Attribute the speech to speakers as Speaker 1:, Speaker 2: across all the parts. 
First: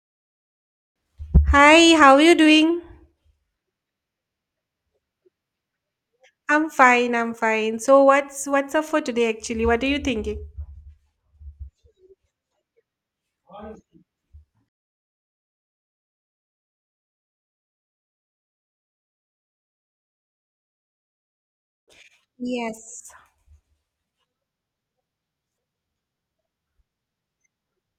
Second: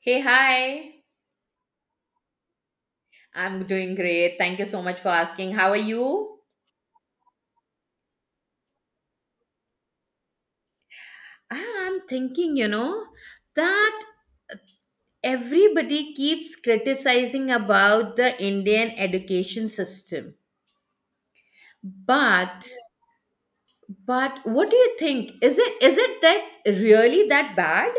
Speaker 1: Hey, hi.
Speaker 2: Hi, how are you doing?
Speaker 1: I'm doing great. Thank you so much for asking. How are you?
Speaker 2: I'm fine, I'm fine. So what's up for today actually? What are you thinking?
Speaker 1: I'm thinking, that everybody keeps criticizing about the Indian education system. But
Speaker 2: Yes.
Speaker 1: but what do you think? Is it that really that bad?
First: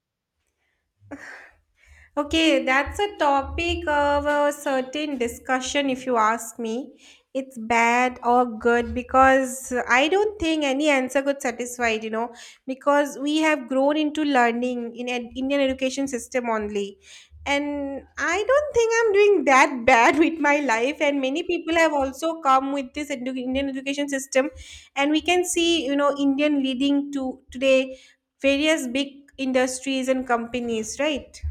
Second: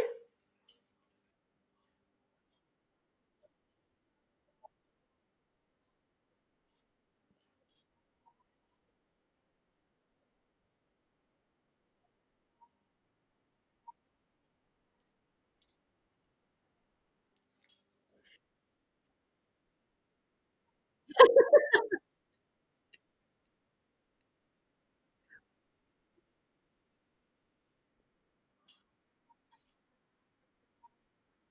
Speaker 2: Okay, that's a topic of a certain discussion, if you ask me. It's bad or good because I don't think any answer could satisfy it, you know, because we have grown into learning in an Indian education system only. And I don't think I'm doing that bad with my life. And many people have also come with this Indian education system. And we can see, you know, Indian leading to today various big industries and companies, right?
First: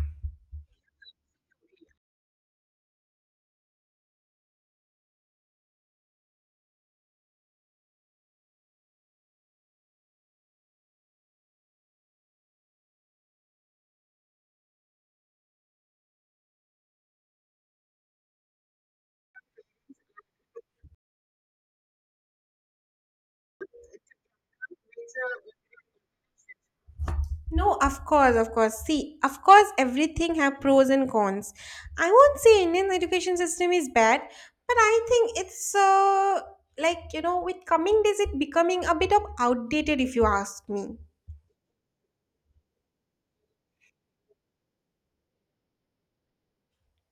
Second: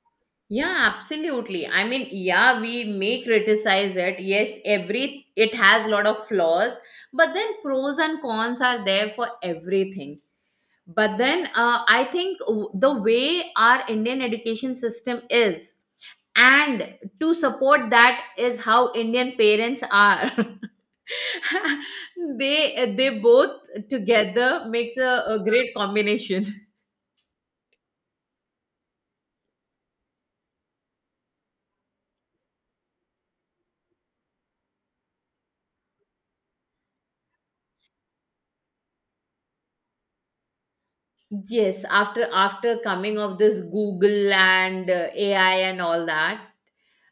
Speaker 1: Yeah, absolutely. I mean, yeah, we may criticize it. Yes, every it has a lot of flaws, but then pros and cons are there for everything but then I think the way our Indian education system is and to support that is how Indian parents are they both together makes a great combination.
Speaker 2: No, of course, of course. See, of course, everything have pros and cons. I won't say Indian education system is bad, but I think it's like you know, with coming days, it becoming a bit of outdated, if you ask me.
Speaker 1: Yes, after coming of this Google and AI and all that,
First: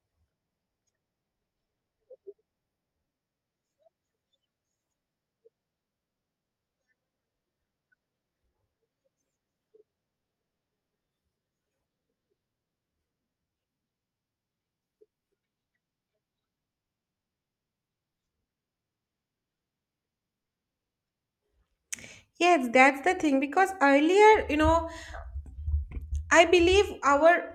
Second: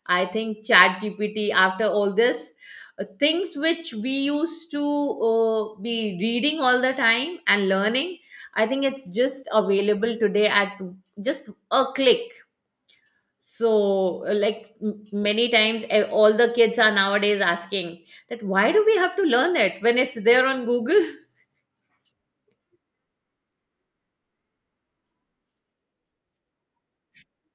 Speaker 1: I think Chat GPT, after all this, things which we used to be reading all the time and learning, I think it's just available today at just a click. So, like many times, all the kids are nowadays asking that why do we have to learn it when it's there on Google?
Speaker 2: Yes, that's the thing because earlier, you know, I believe our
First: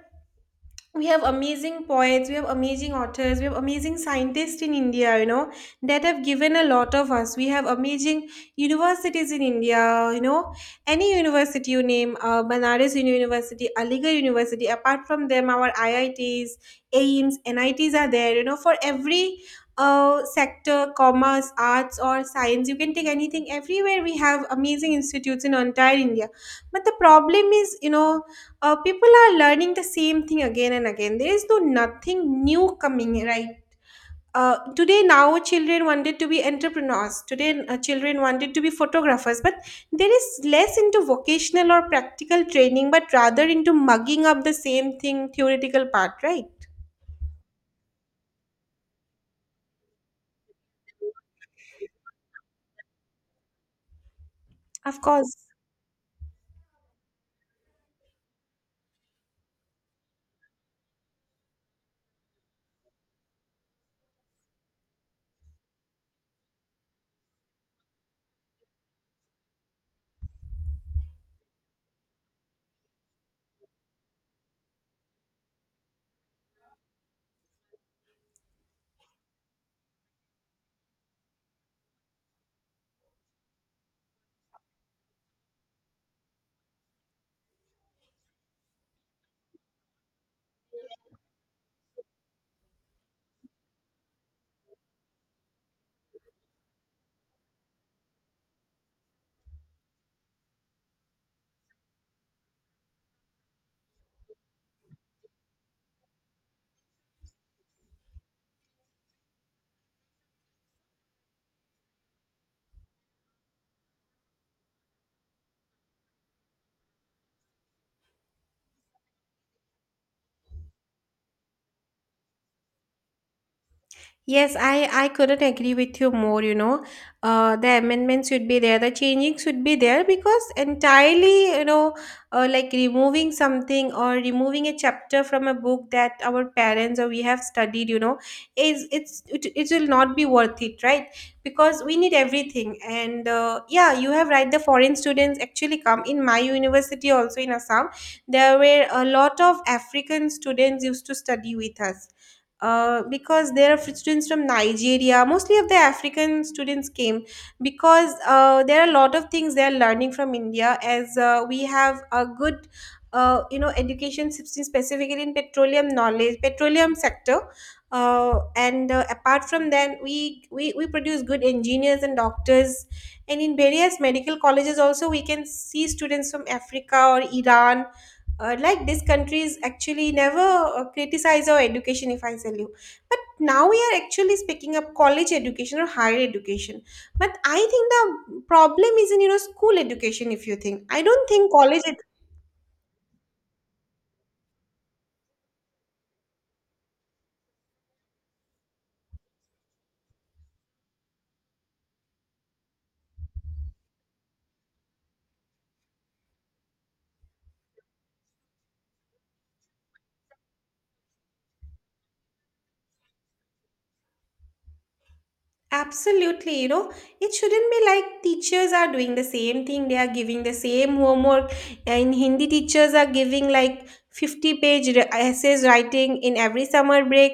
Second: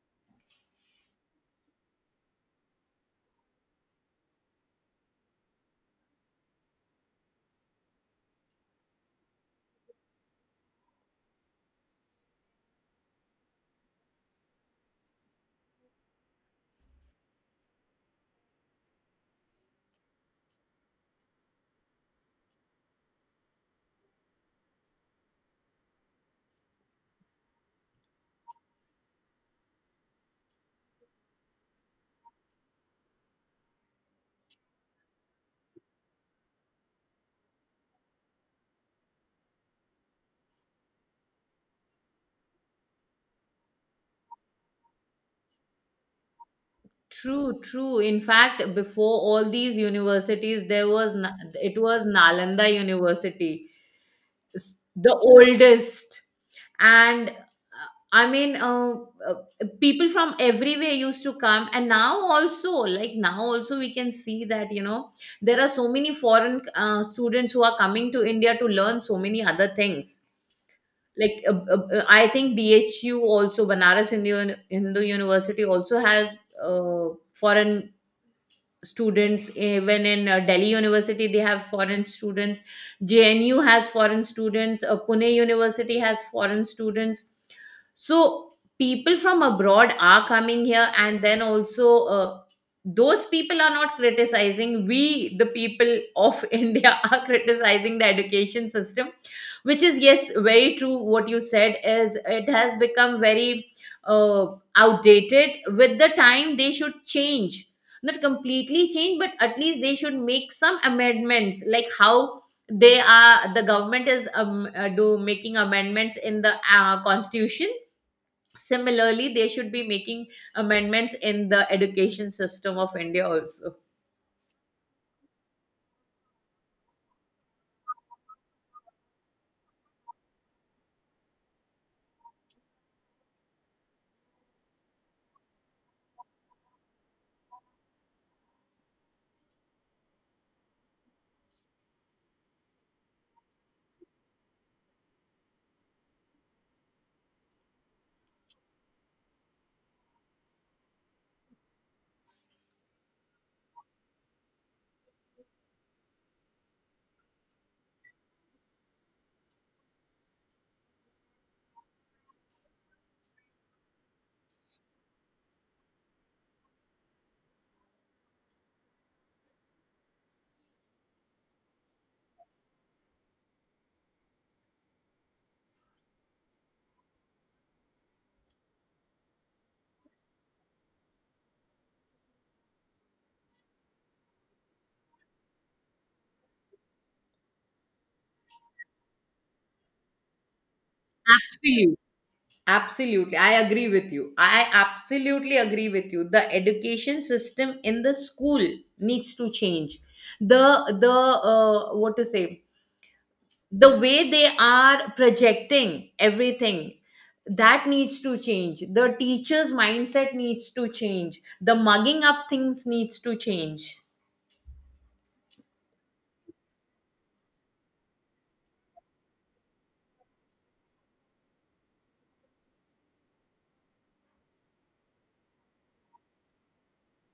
Speaker 2: we have amazing poets, we have amazing authors, we have amazing scientists in India, you know, that have given a lot of us. We have amazing universities in India, you know, any university you name, Banaras University, Aligarh University, apart from them, our IITs, AIMS, NITs are there, you know, for every sector, commerce, arts, or science, you can take anything. Everywhere we have amazing institutes in entire India. But the problem is, you know, people are learning the same thing again and again. There is nothing new coming, right? Today now children wanted to be entrepreneurs, today children wanted to be photographers, but there is less into vocational or practical training but rather into mugging up the same thing theoretical part, right?
Speaker 1: True, true. In fact, before all these universities, there was it was Nalanda University
Speaker 2: Of
Speaker 1: the
Speaker 2: course.
Speaker 1: oldest and I mean uh, people from everywhere used to come and now also, like now also we can see that you know there are so many foreign students who are coming to India to learn so many other things like I think BHU also, Banaras Hindu, Hindu University also has uh, foreign students. Even in Delhi University they have foreign students. JNU has foreign students. Pune University has foreign students. So people from abroad are coming here, and then also those people are not criticizing. We, the people of India, are criticizing the education system, which is, yes, very true. What you said is it has become very uh, outdated. With the time, they should change. Not completely change, but at least they should make some amendments, like how the government is do making amendments in the constitution. Similarly, they should be making amendments in the education system of India also.
Speaker 2: Yes, I couldn't agree with you more, you know. The amendments should be there, the changing should be there because entirely, you know, like removing something or removing a chapter from a book that our parents or we have studied, you know, it will not be worth it, right? Because we need everything. And yeah, you have right. The foreign students actually come in my university also in Assam. There were a lot of African students used to study with us because there are students from Nigeria, mostly of the African students came because there are a lot of things they are learning from India as we have a good, you know, education system specifically in petroleum knowledge, petroleum sector. And Apart from that, we produce good engineers and doctors. And in various medical colleges also, we can see students from Africa or Iran, like these countries actually never criticize our education, if I tell you. But now we are actually speaking up college education or higher education, but I think the problem is in, you know, school education. If you think, I don't think college.
Speaker 1: Absolutely. Absolutely. I agree with you. I absolutely agree with you. The education system in the school needs to change. The what to say? The way they are projecting everything, that needs to change. The teacher's mindset needs to change. The mugging up things needs to change.
Speaker 2: Absolutely, you know, it shouldn't be like teachers are doing the same thing. They are giving the same homework. And Hindi teachers are giving like 50 page essays writing in every summer break.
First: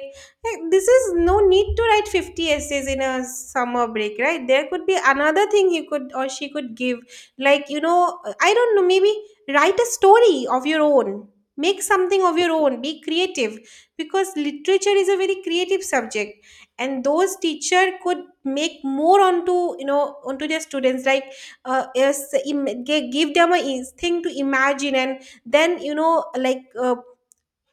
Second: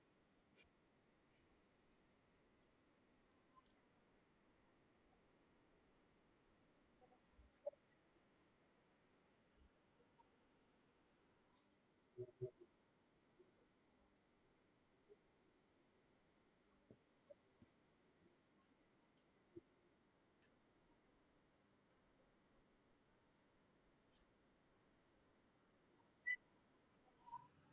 Speaker 2: This is no need to write 50 essays in a summer break, right? There could be another thing he could or she could give. Like, you know, I don't know, maybe write a story of your own. Make something of your own. Be creative because literature is a very creative subject, and those teacher could make more onto, you know, onto their students, like give them a thing to imagine and then, you know, like, uh,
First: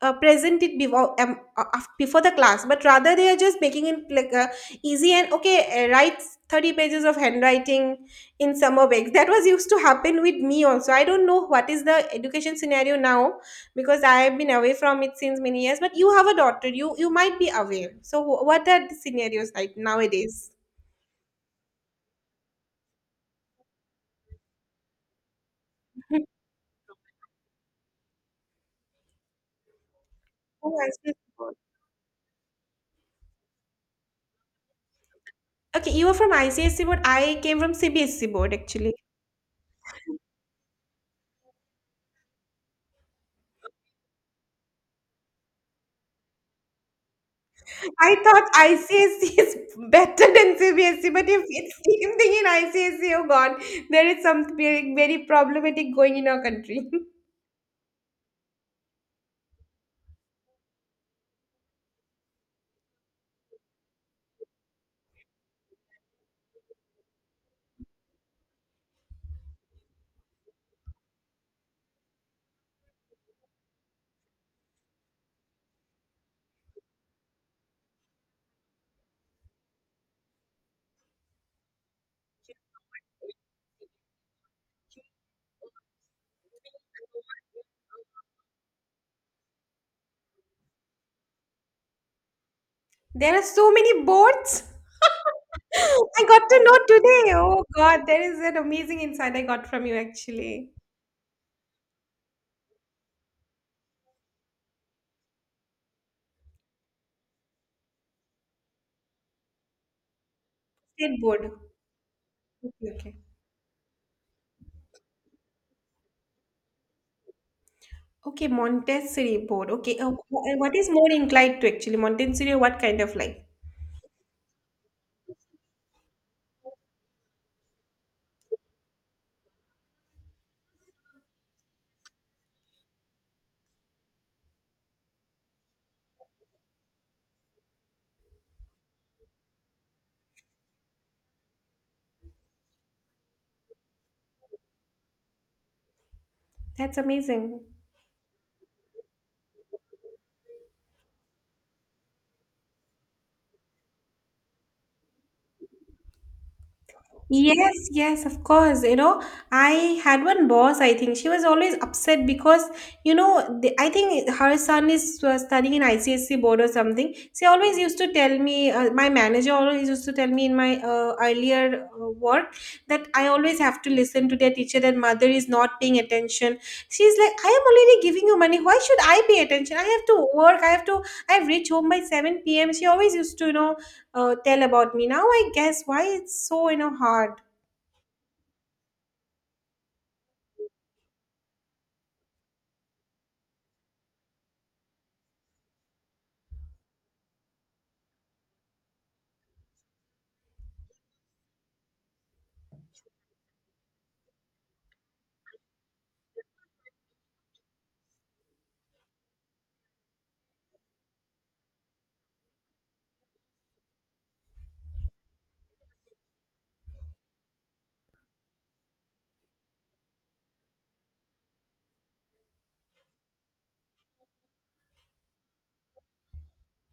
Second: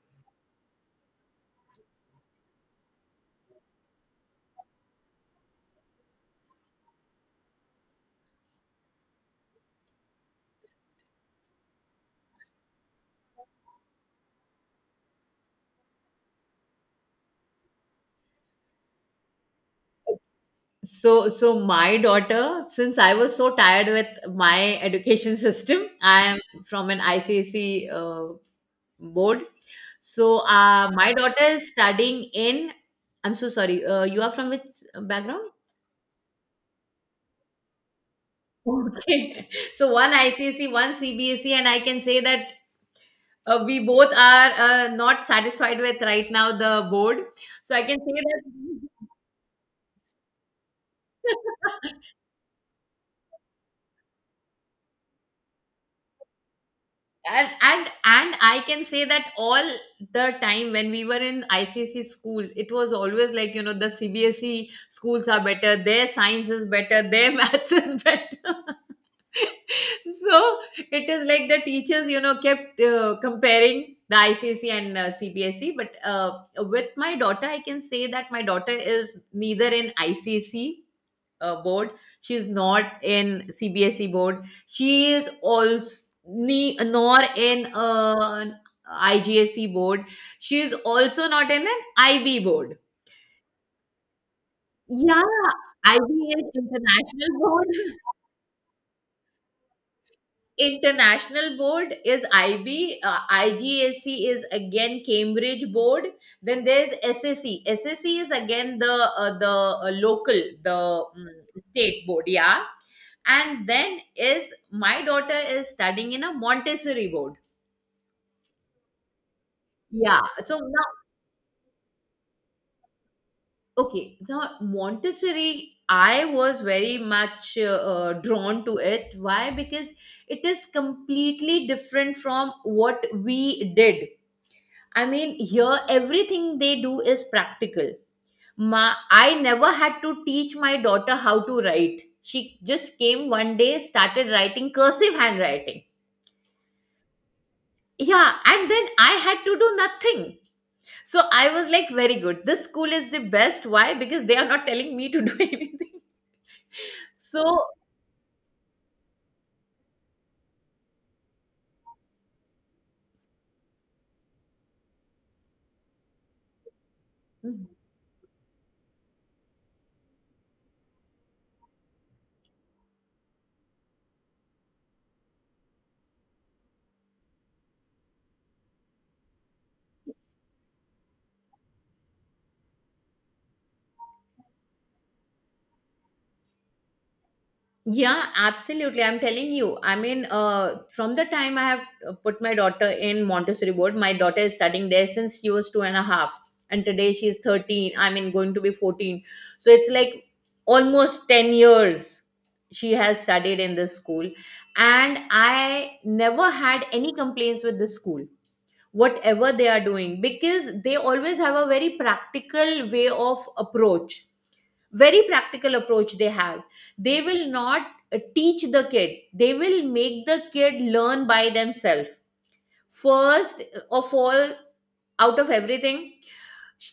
Speaker 2: uh, present it before before the class, but rather they are just making it like easy and okay. Write 30 pages of handwriting in summer breaks that was used to happen with me also. I don't know what is the education scenario now because I have been away from it since many years, but you have a daughter, you might be aware. So what are the scenarios like nowadays?
Speaker 1: So, my daughter, since I was so tired with my education system, I am from an ICSE board. So,
Speaker 2: Oh,
Speaker 1: my
Speaker 2: ICSE
Speaker 1: daughter
Speaker 2: board.
Speaker 1: is studying in. I'm so sorry. You are from which background?
Speaker 2: Okay, you were from ICSE board, I came from CBSC board actually.
Speaker 1: Okay. So one ICSE, one CBSE, and I can say that we both are not satisfied with right now the board. So I can
Speaker 2: I
Speaker 1: say that
Speaker 2: thought ICSE is better than CBSE, but if it's same thing in ICSE, oh God, there is something very, very problematic going in our country.
Speaker 1: and I can say that all the time when we were in ICC school it was always like, you know, the CBSE schools are better, their science is better, their maths is better. So it is like the teachers, you know, kept comparing the ICC and CBSE, but with my daughter I can say that my daughter is neither in ICC board. She's not in CBSE board. She is also nor in an IGSE board. She is also not in an IB board.
Speaker 2: There are so many boards.
Speaker 1: Yeah,
Speaker 2: I
Speaker 1: IB is
Speaker 2: got to know today.
Speaker 1: international
Speaker 2: Oh
Speaker 1: board.
Speaker 2: God, there is an amazing insight I got from you actually.
Speaker 1: International board is IB, IGAC is again Cambridge board. Then there's SSE. SSE is again the local, the
Speaker 2: State
Speaker 1: mm,
Speaker 2: board.
Speaker 1: state board. Yeah,
Speaker 2: Okay, okay.
Speaker 1: and then is my daughter is studying in a Montessori board.
Speaker 2: Okay, Montessori board. Okay,
Speaker 1: Yeah. So
Speaker 2: what
Speaker 1: now,
Speaker 2: is more inclined to actually Montessori? What kind of like?
Speaker 1: okay, now Montessori, I was very much drawn to it. Why? Because it is completely different from what we did. I mean, here everything they do is practical. Ma, I never had to teach my daughter how to write. She just came one day, started writing cursive handwriting.
Speaker 2: That's amazing.
Speaker 1: Yeah, and then I had to do nothing. So I was like, very good. This school is the best. Why? Because they are not telling me to do anything. So
Speaker 2: Yes, yes, of course. You know, I had one boss, I think she was always upset because, you know, I think her son is studying in ICSC board or something. She always used to tell me, my manager always used to tell me in my earlier work that I always have to listen to their teacher that mother is not paying attention. She's like, I am already giving you money. Why should I pay attention? I have to work. I have reached home by 7 p.m. She always used to, you know, tell about me. Now I guess why it's so, you know, hard.
Speaker 1: yeah, absolutely. I'm telling you. I mean, from the time I have put my daughter in Montessori board, my daughter is studying there since she was two and a half, and today she is 13. I mean, going to be 14. So it's like almost 10 years she has studied in this school, and I never had any complaints with this school, whatever they are doing, because they always have a very practical way of approach. Very practical approach they have. They will not teach the kid, they will make the kid learn by themselves. First of all, out of everything,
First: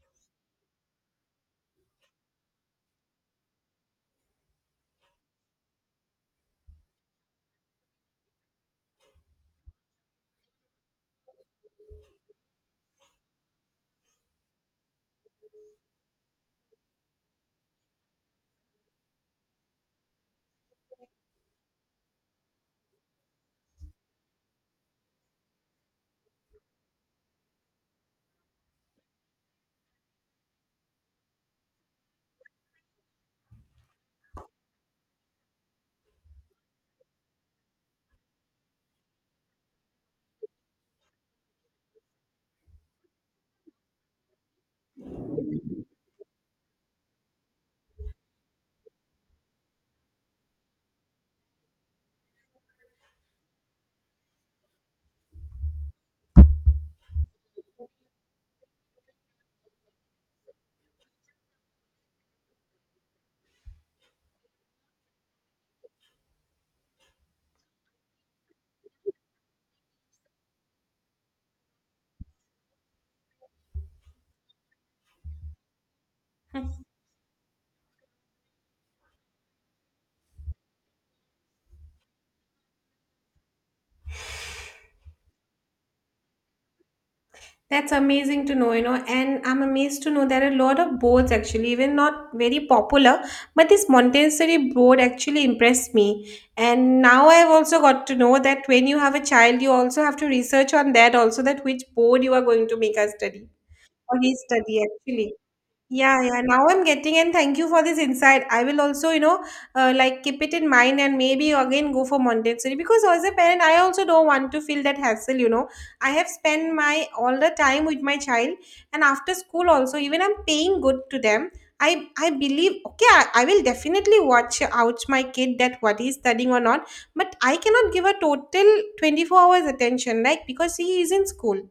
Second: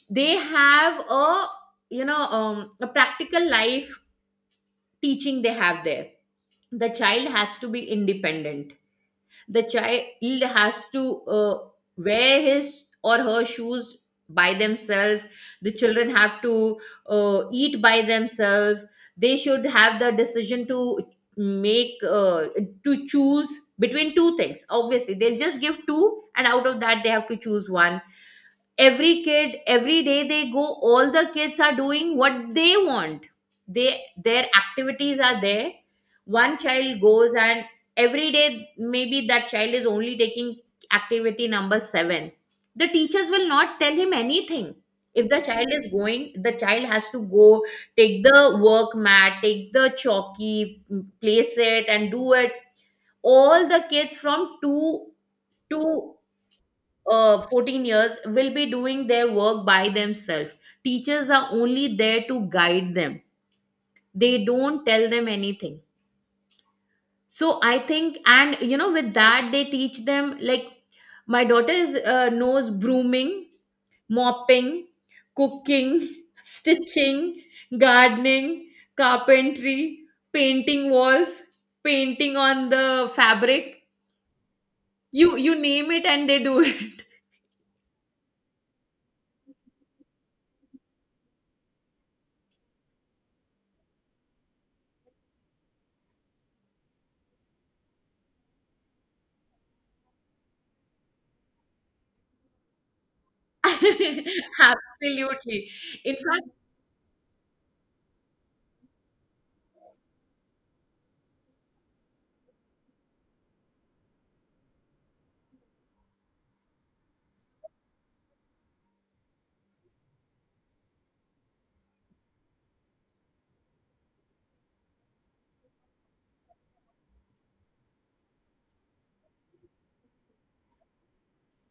Speaker 1: they have a, a practical life teaching they have there. The child has to be independent. The child has to wear his or her shoes by themselves. The children have to eat by themselves. They should have the decision to make, to choose between two things. Obviously, they'll just give two and out of that they have to choose one. Every kid every day they go, all the kids are doing what they want. They, their activities are there. One child goes and every day maybe that child is only taking activity number 7. The teachers will not tell him anything. If the child is going, the child has to go, take the work mat, take the chalky, place it and do it. All the kids from 2 to 14 years will be doing their work by themselves. Teachers are only there to guide them, they don't tell them anything. So I think, and you know, with that, they teach them like my daughter is, knows brooming, mopping, cooking, stitching, gardening, carpentry, painting walls, painting on the fabric. You name it and they do it.
Speaker 2: That's amazing to know, you know, and I'm amazed to know there are a lot of boards actually, even not very popular, but this Montessori board actually impressed me. And now I've also got to know that when you have a child, you also have to research on that also, that which board you are going to make her study or he study actually.
Speaker 1: Absolutely. In
Speaker 2: Yeah, yeah.
Speaker 1: fact,
Speaker 2: Now I'm getting, and thank you for this insight. I will also, you know, like keep it in mind and maybe again go for Montessori because as a parent, I also don't want to feel that hassle. You know, I have spent my all the time with my child, and after school also, even I'm paying good to them. I believe okay, I will definitely watch out my kid that what he's studying or not, but I cannot give a total 24 hours attention like because he is in school.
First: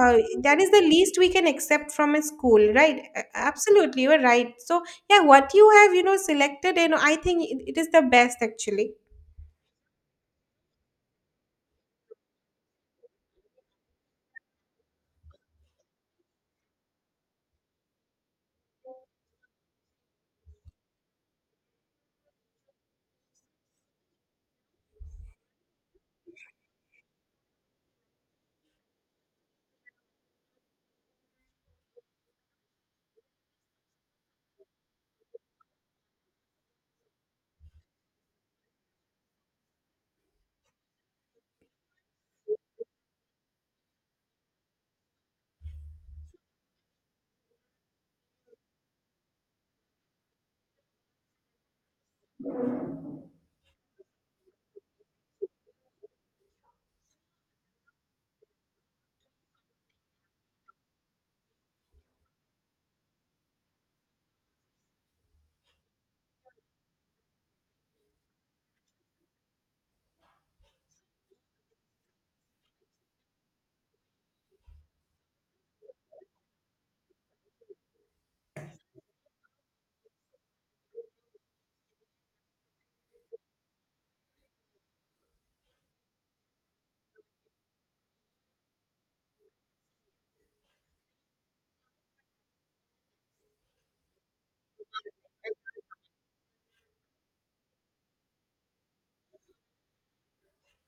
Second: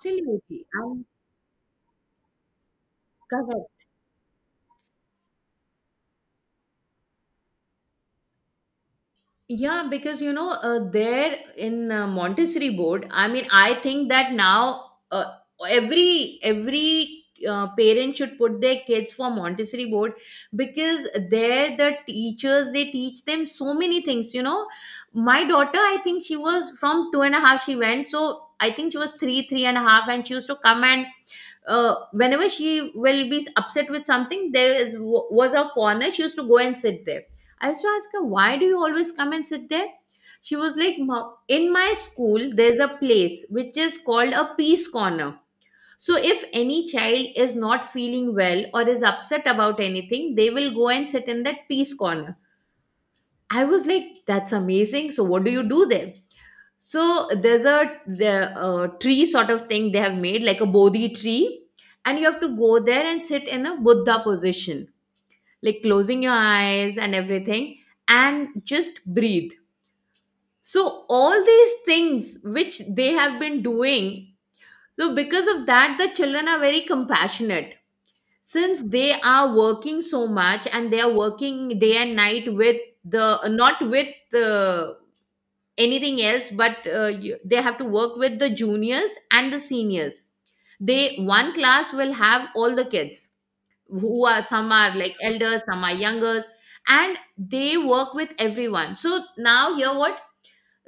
Speaker 2: That is the
Speaker 1: I'm
Speaker 2: least we can accept from a school, right?
Speaker 1: correct.
Speaker 2: Absolutely, you're right. So, yeah, what you have, you know, selected, you know, I think it is the best actually.
Speaker 1: Yeah, because you know, there in Montessori board, I mean, I think that now every parent should put their kids for Montessori board, because there the teachers they teach them so many things. You know, my daughter, I think she was from two and a half. She went, so I think she was three, three and a half, and she used to come and whenever she will be upset with something, was a corner. She used to go and sit there. I used to ask her, why do you always come and sit there? She was like, in my school, there's a place which is called a peace corner. So if any child is not feeling well or is upset about anything, they will go and sit in that peace corner." I was like, that's amazing. So what do you do there? So there's a the tree sort of thing they have made, like a bodhi tree, and you have to go there and sit in a Buddha position, like closing your eyes and everything, and just breathe. So all these things which they have been doing, so because of that, the children are very compassionate, since they are working so much and they are working day and night with the not with the anything else, but they have to work with the juniors and the seniors. They, one class will have all the kids, who, are some are like elders, some are youngers, and they work with everyone. So now here what,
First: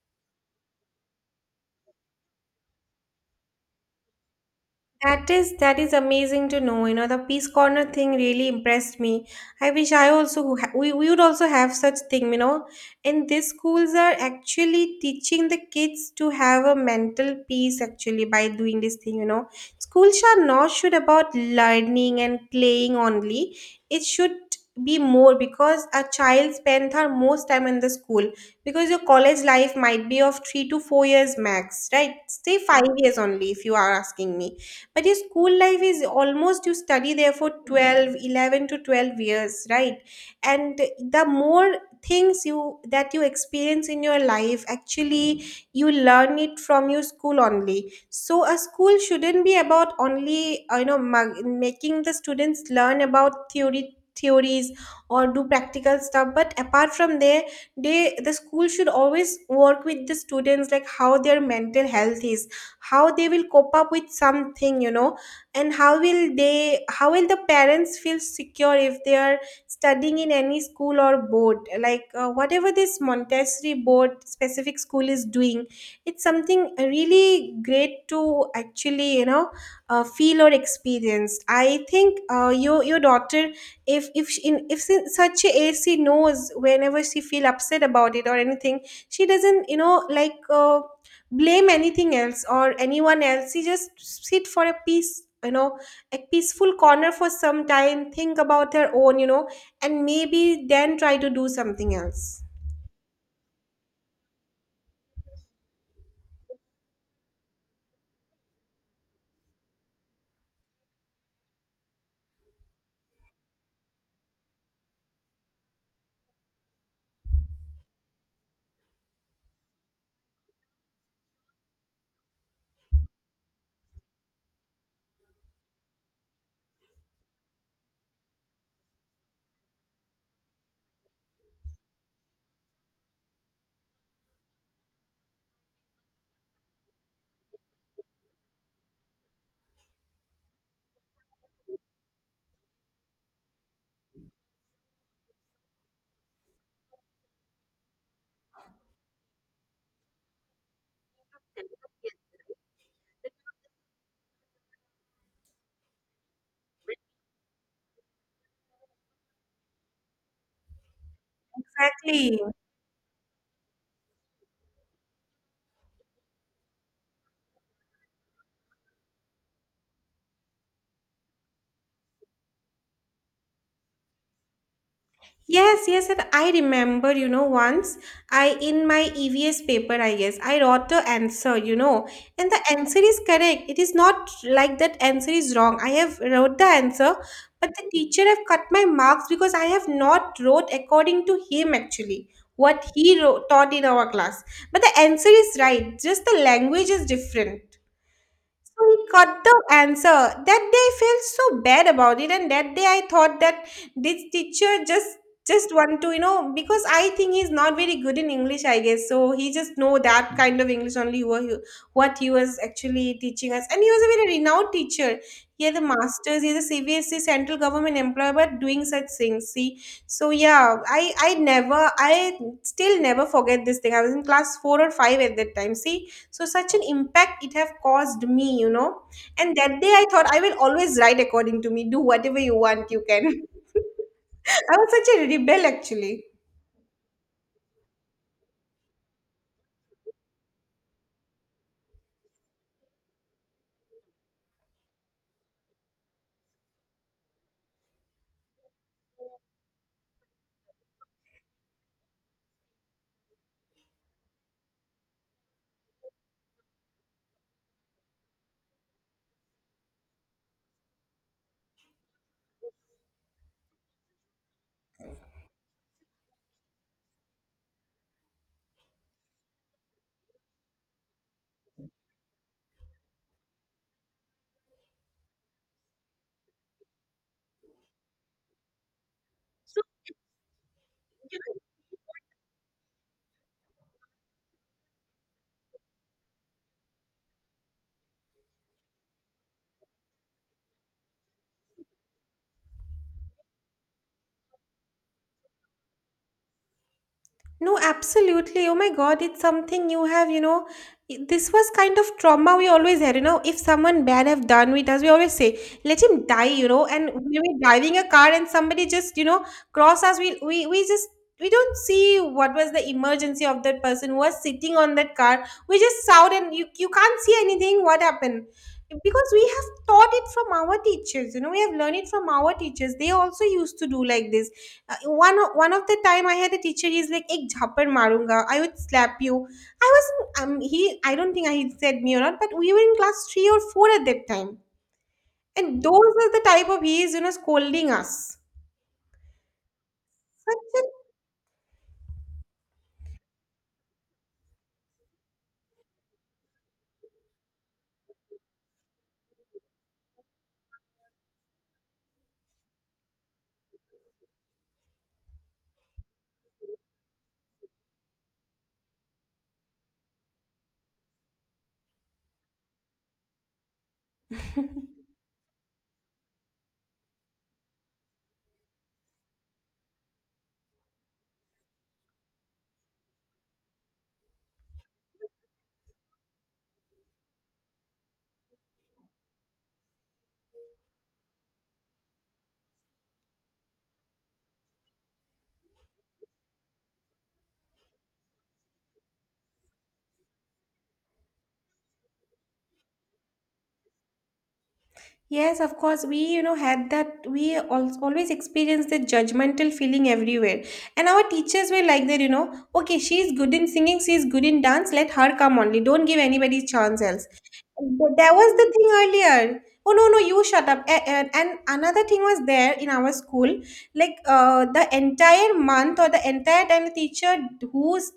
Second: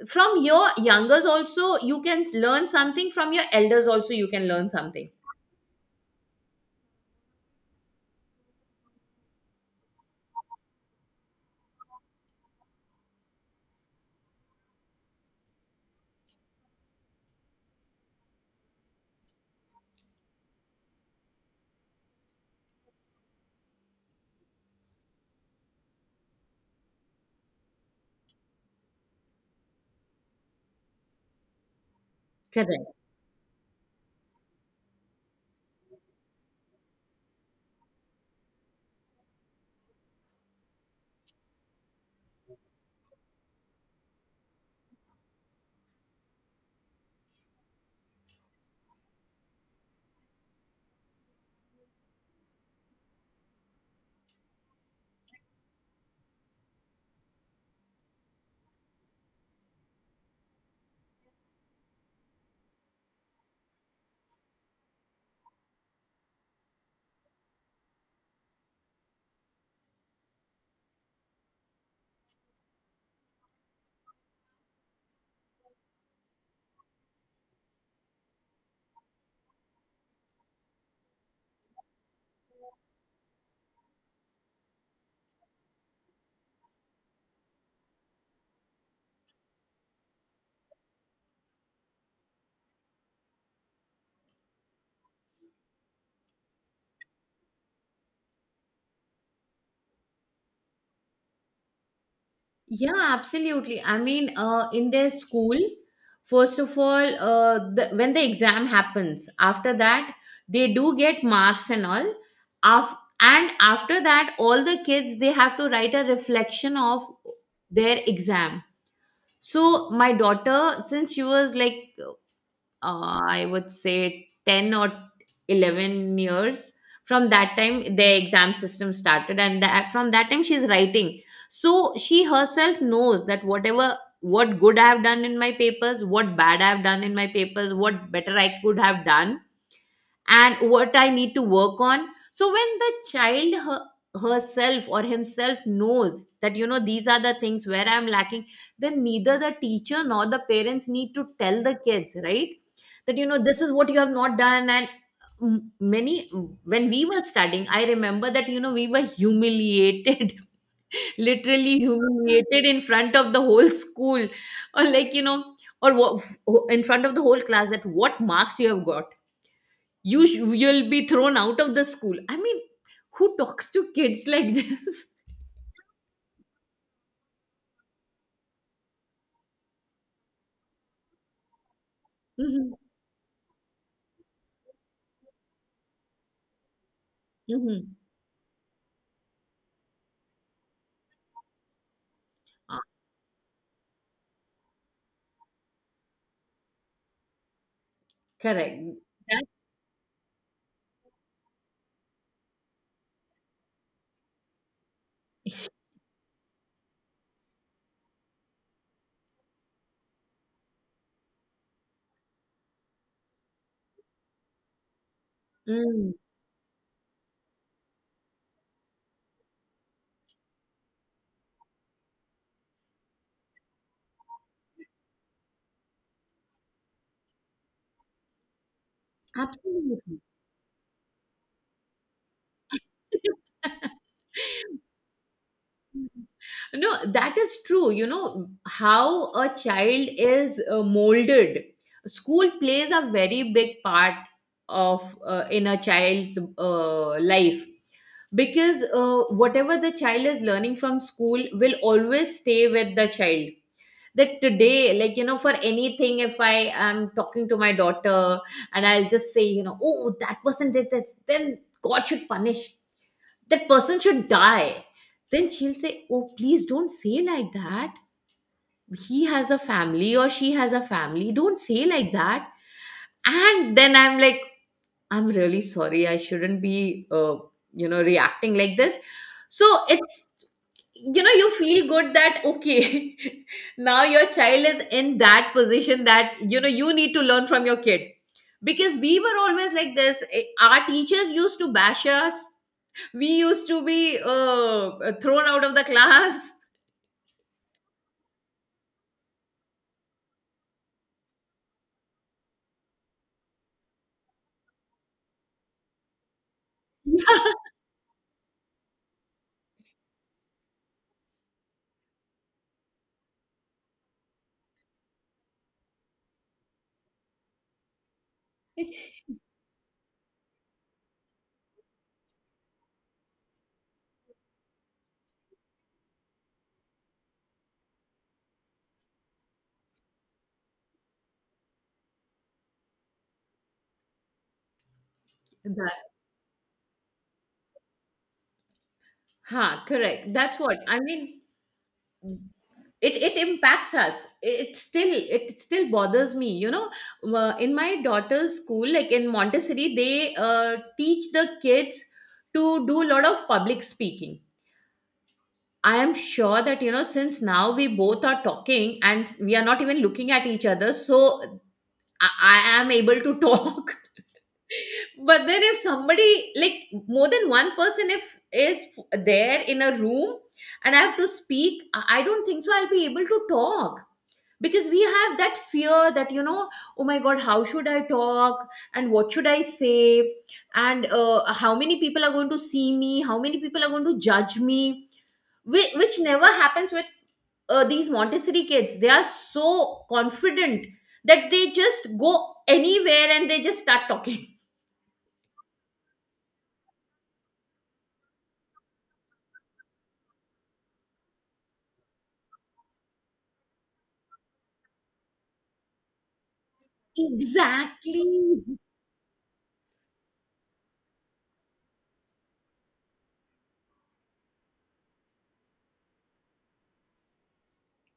Speaker 1: from your youngers also you can learn something, from your elders also you can learn something.
Speaker 2: That is amazing to know. You know, the Peace Corner thing really impressed me. I wish I also we would also have such thing, you know. And these schools are actually teaching the kids to have a mental peace actually by doing this thing, you know. Schools are not should about learning and playing only. It should be more because a child spends her most time in the school because your college life might be of 3 to 4 years max, right? Stay 5 years only if you are asking me, but your school life is almost you study there for 12, 11 to 12 years, right? And the more things you that you experience in your life actually, you learn it from your school only. So a school shouldn't be about only, you know, making the students learn about theory theories or do practical stuff, but apart from there, the school should always work with the students, like how their mental health is, how they will cope up with something, you know, and how will the parents feel secure if they are studying in any school or board, like whatever this Montessori board specific school is doing. It's something really great to actually, you know, feel or experience. I think your daughter, if in such a age she knows, whenever she feel upset about it or anything, she doesn't, you know, like, blame anything else or anyone else. You just sit for a peace, you know, a peaceful corner for some time, think about their own, you know, and maybe then try to do something else.
Speaker 1: Yeah, absolutely. I mean, in their school, first of all, when the exam happens, after that, they do get marks and all. Af- and after that, all the kids, they have to write a reflection of their exam. So my daughter, since she was like I would say 10 or 11 years. From that time, the exam system started, and that, from that time, she's writing. So she herself knows that, whatever, what good I have done in my papers, what bad I have done in my papers, what better I could have done, and what I need to work on. So when the child herself or himself knows that, you know, these are the things where I'm lacking, then neither the teacher nor the parents need to tell the kids, right? That, you know, this is what you have not done. And many, when we were studying, I remember that, you know, we were humiliated literally
Speaker 2: Exactly.
Speaker 1: humiliated in front of the whole school, or like, you know, or wha- in front of the whole class, that what marks you have got, you'll be thrown out of the school. I mean, who talks to kids like this?
Speaker 2: Yes, yes, and I remember, you know, once I in my EVS paper, I guess, I wrote the answer, you know, and the
Speaker 1: Mhm,
Speaker 2: answer is correct. It is not like that answer is wrong. I have wrote the answer, but the
Speaker 1: mhm.
Speaker 2: teacher have cut my marks because I have not wrote according to him actually,
Speaker 1: Ah,
Speaker 2: what he wrote, taught in our class. But the answer is right, just the language is different. So
Speaker 1: correct
Speaker 2: he got
Speaker 1: that,
Speaker 2: the answer. That day I felt so bad about it, and that day I thought that this teacher just want to, you know, because I think he's not very good in English, I guess. So he just know that kind of English only what he was actually teaching us, and he was a very renowned teacher. He had a
Speaker 1: mm,
Speaker 2: master's. He's a CBSC central government employee, but doing such things. See, so yeah, I never I still never forget this thing. I was in class four or five at that time. See, so such an impact it have caused me. And that day I
Speaker 1: absolutely.
Speaker 2: thought I will always write according to me. Do whatever you want you can. I was such a rebel actually.
Speaker 1: No, that is true. You know how a child is molded. School plays a very big part of in a child's life, because whatever the child is learning from school will always stay with the child. That today, like, you know, for anything, if I am talking to my daughter and I'll just say, you know, oh, that person did this, then god should punish, that person should die. Then she'll say, oh, please don't say like that, he has a family or she has a family, don't say like that. And then I'm like, I'm really sorry, I shouldn't be you know, reacting like this. So it's, you know, you feel good that okay, now your child is in that position, that you know, you need to learn from your kid, because we were always like this. Eh, our teachers used to bash us, we used to be thrown out of the class.
Speaker 2: No, absolutely. Oh my God, it's something you have, you know. This was kind of trauma we always had, you know. If someone bad have done with us, we always say, "Let him die," you know. And we were driving a car, and somebody just, you know, cross us. We just we don't see what was the emergency of that person who was sitting on that car. We just shout, and you can't see anything. What happened? Because we have taught it from our teachers, you know. We have learned it from our teachers. They also used to do like this. uh, one of the time I had a teacher. He's like, "Ek jhappar marunga. I would slap you." I wasn't. He. I don't think I he said me or not. But we were in class three or four at that time, and those
Speaker 1: That,
Speaker 2: are the type of he is, you know, scolding us.
Speaker 1: huh, correct,
Speaker 2: Such
Speaker 1: that's what
Speaker 2: a
Speaker 1: I mean. It impacts us, it still, it still bothers me, you know. In my daughter's school, like in Montessori, they teach the kids to do a lot of public speaking. I am sure that, you know, since now we both are talking and we are not even looking at each other, so I am able to talk, but then if somebody, like, more than one person if is there in a room and I have to speak, I don't think so I'll be able to talk, because we have that fear that, you know, oh my god, how should I talk, and what should I say, and how many people are going to see me, how many people are going to judge me, which never happens with these Montessori kids. They are so confident that they just go anywhere and they just start talking.
Speaker 2: yes, of course. We, you know, had that. We always experienced the judgmental feeling everywhere. And our teachers were like that, you know, okay, she's good in singing, she's good in dance, let her come only. Don't give anybody chance else. But that was
Speaker 1: Exactly.
Speaker 2: the thing earlier. Oh, no, no, you shut up. And another thing was there in our school, like the entire month or the entire time the teacher who's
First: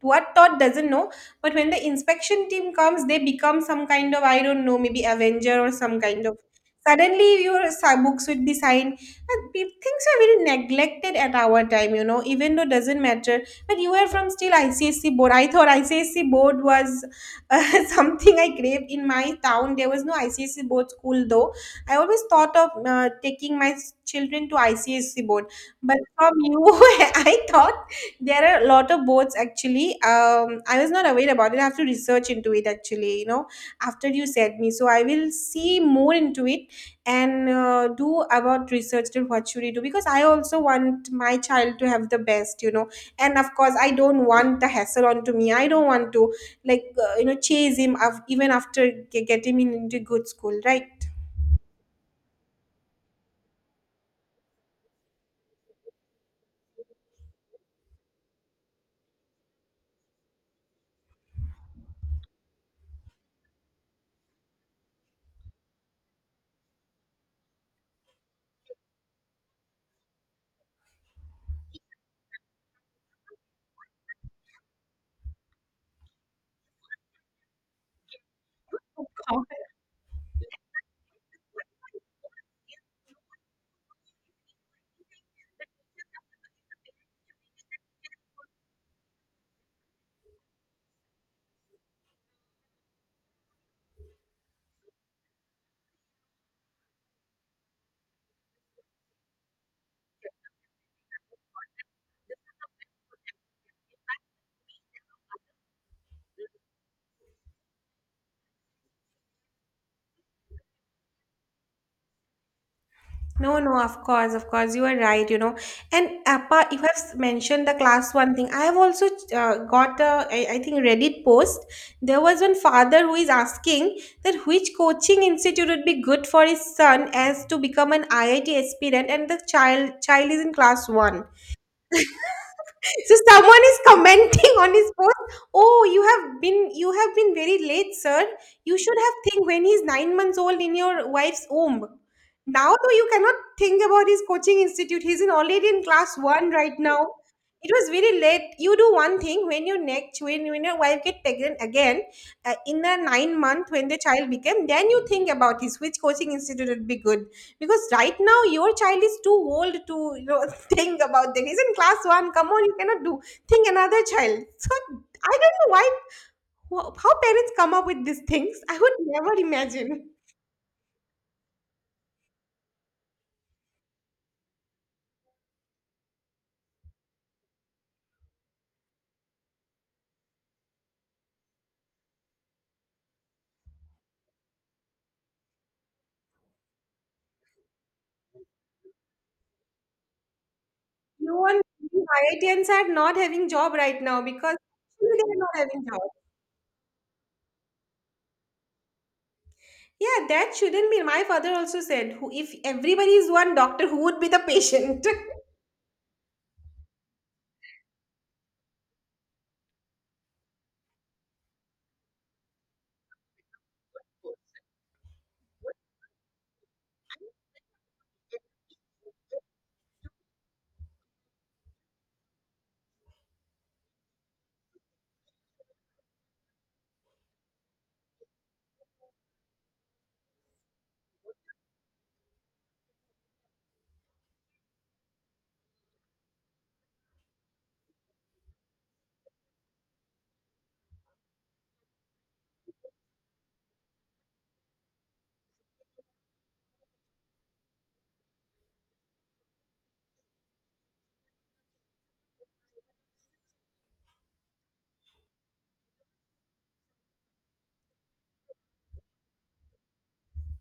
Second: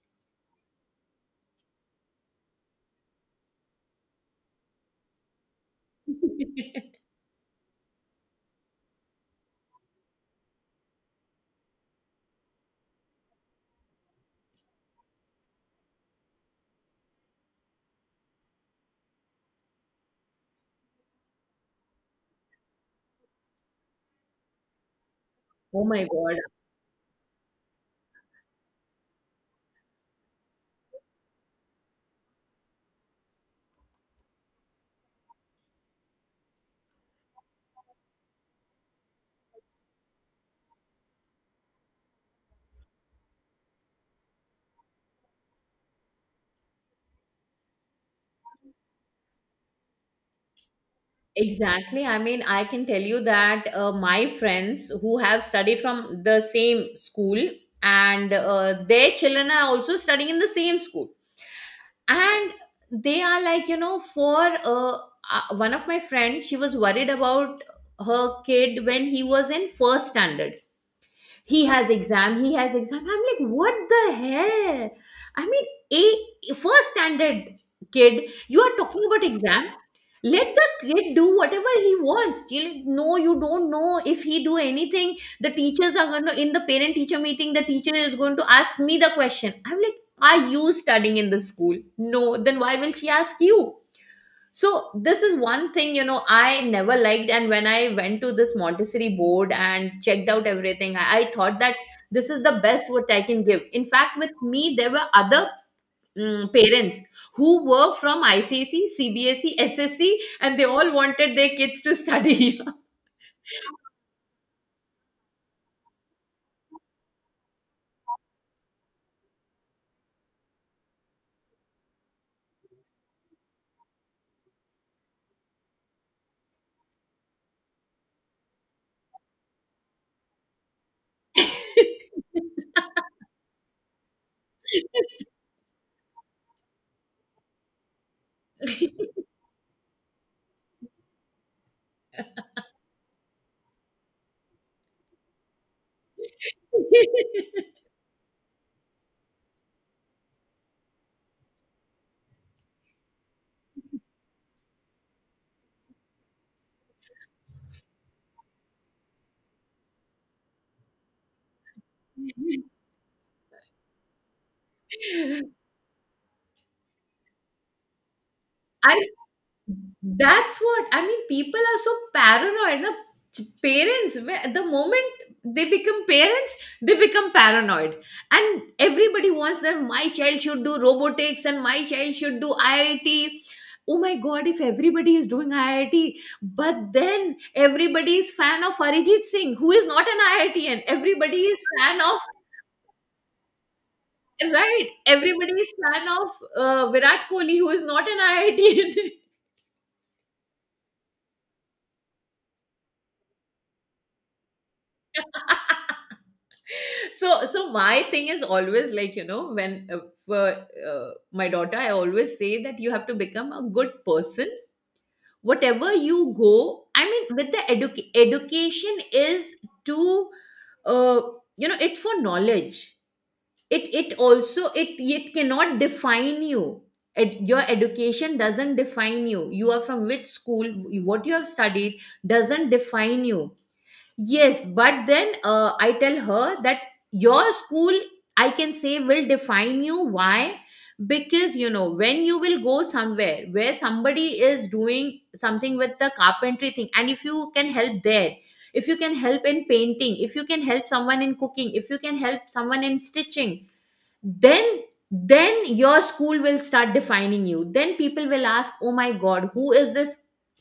Speaker 2: what taught doesn't know. But when the inspection team comes, they become some kind of, I don't know, maybe avenger or some kind of suddenly your books would be signed. But things are very neglected at our time, you know, even though doesn't matter. But you are from still ICSC board. I thought ICSC board was something I craved. In my town there was no ICSC board school though. I always thought of taking my children to ICSC board,
Speaker 1: Oh
Speaker 2: but
Speaker 1: my
Speaker 2: from
Speaker 1: god.
Speaker 2: you I thought there are a lot of boards actually. I was not aware about it. I have to research into it actually, you know, after you said me. So I will see more into it, and do about research and what should you do, because I also want my child to have the best, you know. And of course I don't want the hassle onto me. I don't want to, like, you know, chase him even after getting him into good school, right?
Speaker 1: Exactly. I mean, I can tell you that my friends who have studied from the same school, and their children are also studying in the same school. And they are like, you know, for one of my friends, she was worried about her kid when he was in first standard. He has exam, he has exam. I'm like, what the hell? I mean, a first standard kid, you are talking about exam. Let the kid do whatever he wants. You like, no, you don't know, if he do anything, the teachers are going to, in the parent teacher meeting the teacher is going to ask me the question. I'm like, are you studying in the school? No, then why will she ask you? So this is one thing, you know, I never liked. And when I went to this Montessori board and checked out everything, I thought that this is the best what I can give. In fact, with me there were other mm, parents who were from ICC, CBSE, SSC, and they all wanted their kids to study.
Speaker 2: No, no, of course, you are right, you know. And apart, you have mentioned the class one thing. I have also got a, I think, Reddit post. There was one father who is asking that which coaching institute would be good for his son as to become an IIT aspirant, and the child is in class one. So someone is commenting on his post: oh, you have been very late, sir. You should have think when he's 9 months old in your wife's womb. Now though, you cannot think about his coaching institute. He's in already in class one right now. It was very late. You do one thing, when your next, when your wife get pregnant again, in the 9 month when the child became, then you think about his which coaching institute would be good, because right now your child is too old to, you know, think about that. He's in class one. Come on, you cannot do think another child. So I don't know why, how parents come up with these things. I would
Speaker 1: I
Speaker 2: never imagine.
Speaker 1: That's what I mean. People are so paranoid. Na? Parents, the moment they become parents, they become paranoid, and everybody wants that my child should do robotics and my child should do IIT. Oh my God! If everybody is doing IIT, but then everybody is fan of Arijit Singh, who is not an IITian.
Speaker 2: No
Speaker 1: Everybody
Speaker 2: one.
Speaker 1: is fan of,
Speaker 2: IITians are not having job right now, because
Speaker 1: right.
Speaker 2: actually they are not
Speaker 1: Everybody is
Speaker 2: having job.
Speaker 1: fan of Virat Kohli, who is not an IITian.
Speaker 2: Yeah, that shouldn't be. My father also said, who, if everybody is one doctor, who would be the patient?
Speaker 1: So so my thing is always like, you know, when for my daughter I always say that you have to become a good person, whatever you go. I mean, with the education is to uh, you know, it's for knowledge. It it also, it cannot define you. Your education doesn't define you, you are from which school, what you have studied doesn't define you. Yes, but then I tell her that your school, I can say, will define you. Why? Because, you know, when you will go somewhere where somebody is doing something with the carpentry thing, and if you can help there, if you can help in painting, if you can help someone in cooking, if you can help someone in stitching, then then your school will start defining you. Then people will ask, oh my god, who is this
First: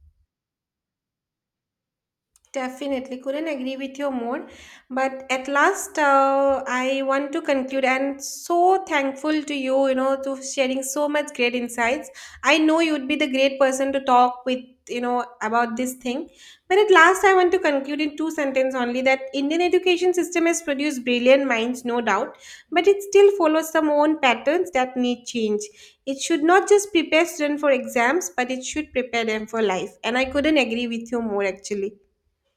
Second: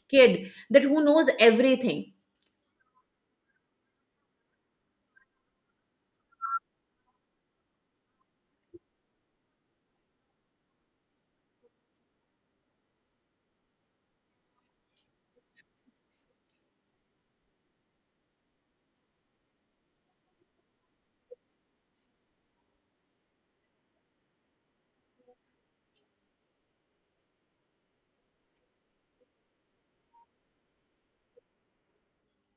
Speaker 1: kid that who knows everything.
Speaker 2: Definitely, couldn't agree with you more. But at last, I want to conclude, and so thankful to you, you know, to sharing so much great insights. I know you'd be the great person to talk with, you know, about this thing. But at last, I want to conclude in two sentences only that Indian education system has produced brilliant minds, no doubt, but it still follows some own patterns that need change. It should not just prepare students for exams, but it should prepare them for life. And I couldn't agree with you more actually.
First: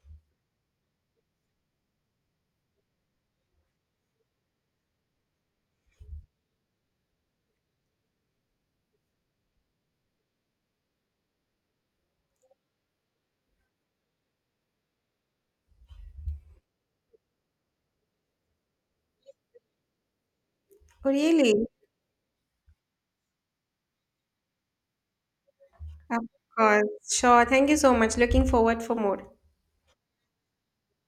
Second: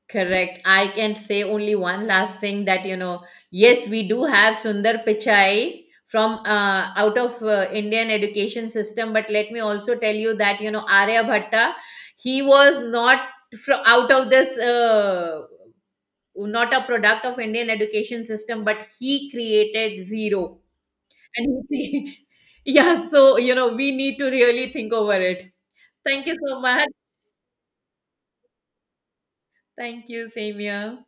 Speaker 1: Correct. I can say only one last thing that, you know, yes, we do have Sundar Pichai from out of Indian education system, but let me also tell you that, you know, Arya Bhatta, he was not from out of this not a product of Indian education system, but he created zero. And
Speaker 2: Really?
Speaker 1: he, yeah, so you know we need to really think over it.
Speaker 2: Of
Speaker 1: Thank you so
Speaker 2: course.
Speaker 1: much.
Speaker 2: Sure. Thank you so much. Looking forward for more.
Speaker 1: Thank you, Samia.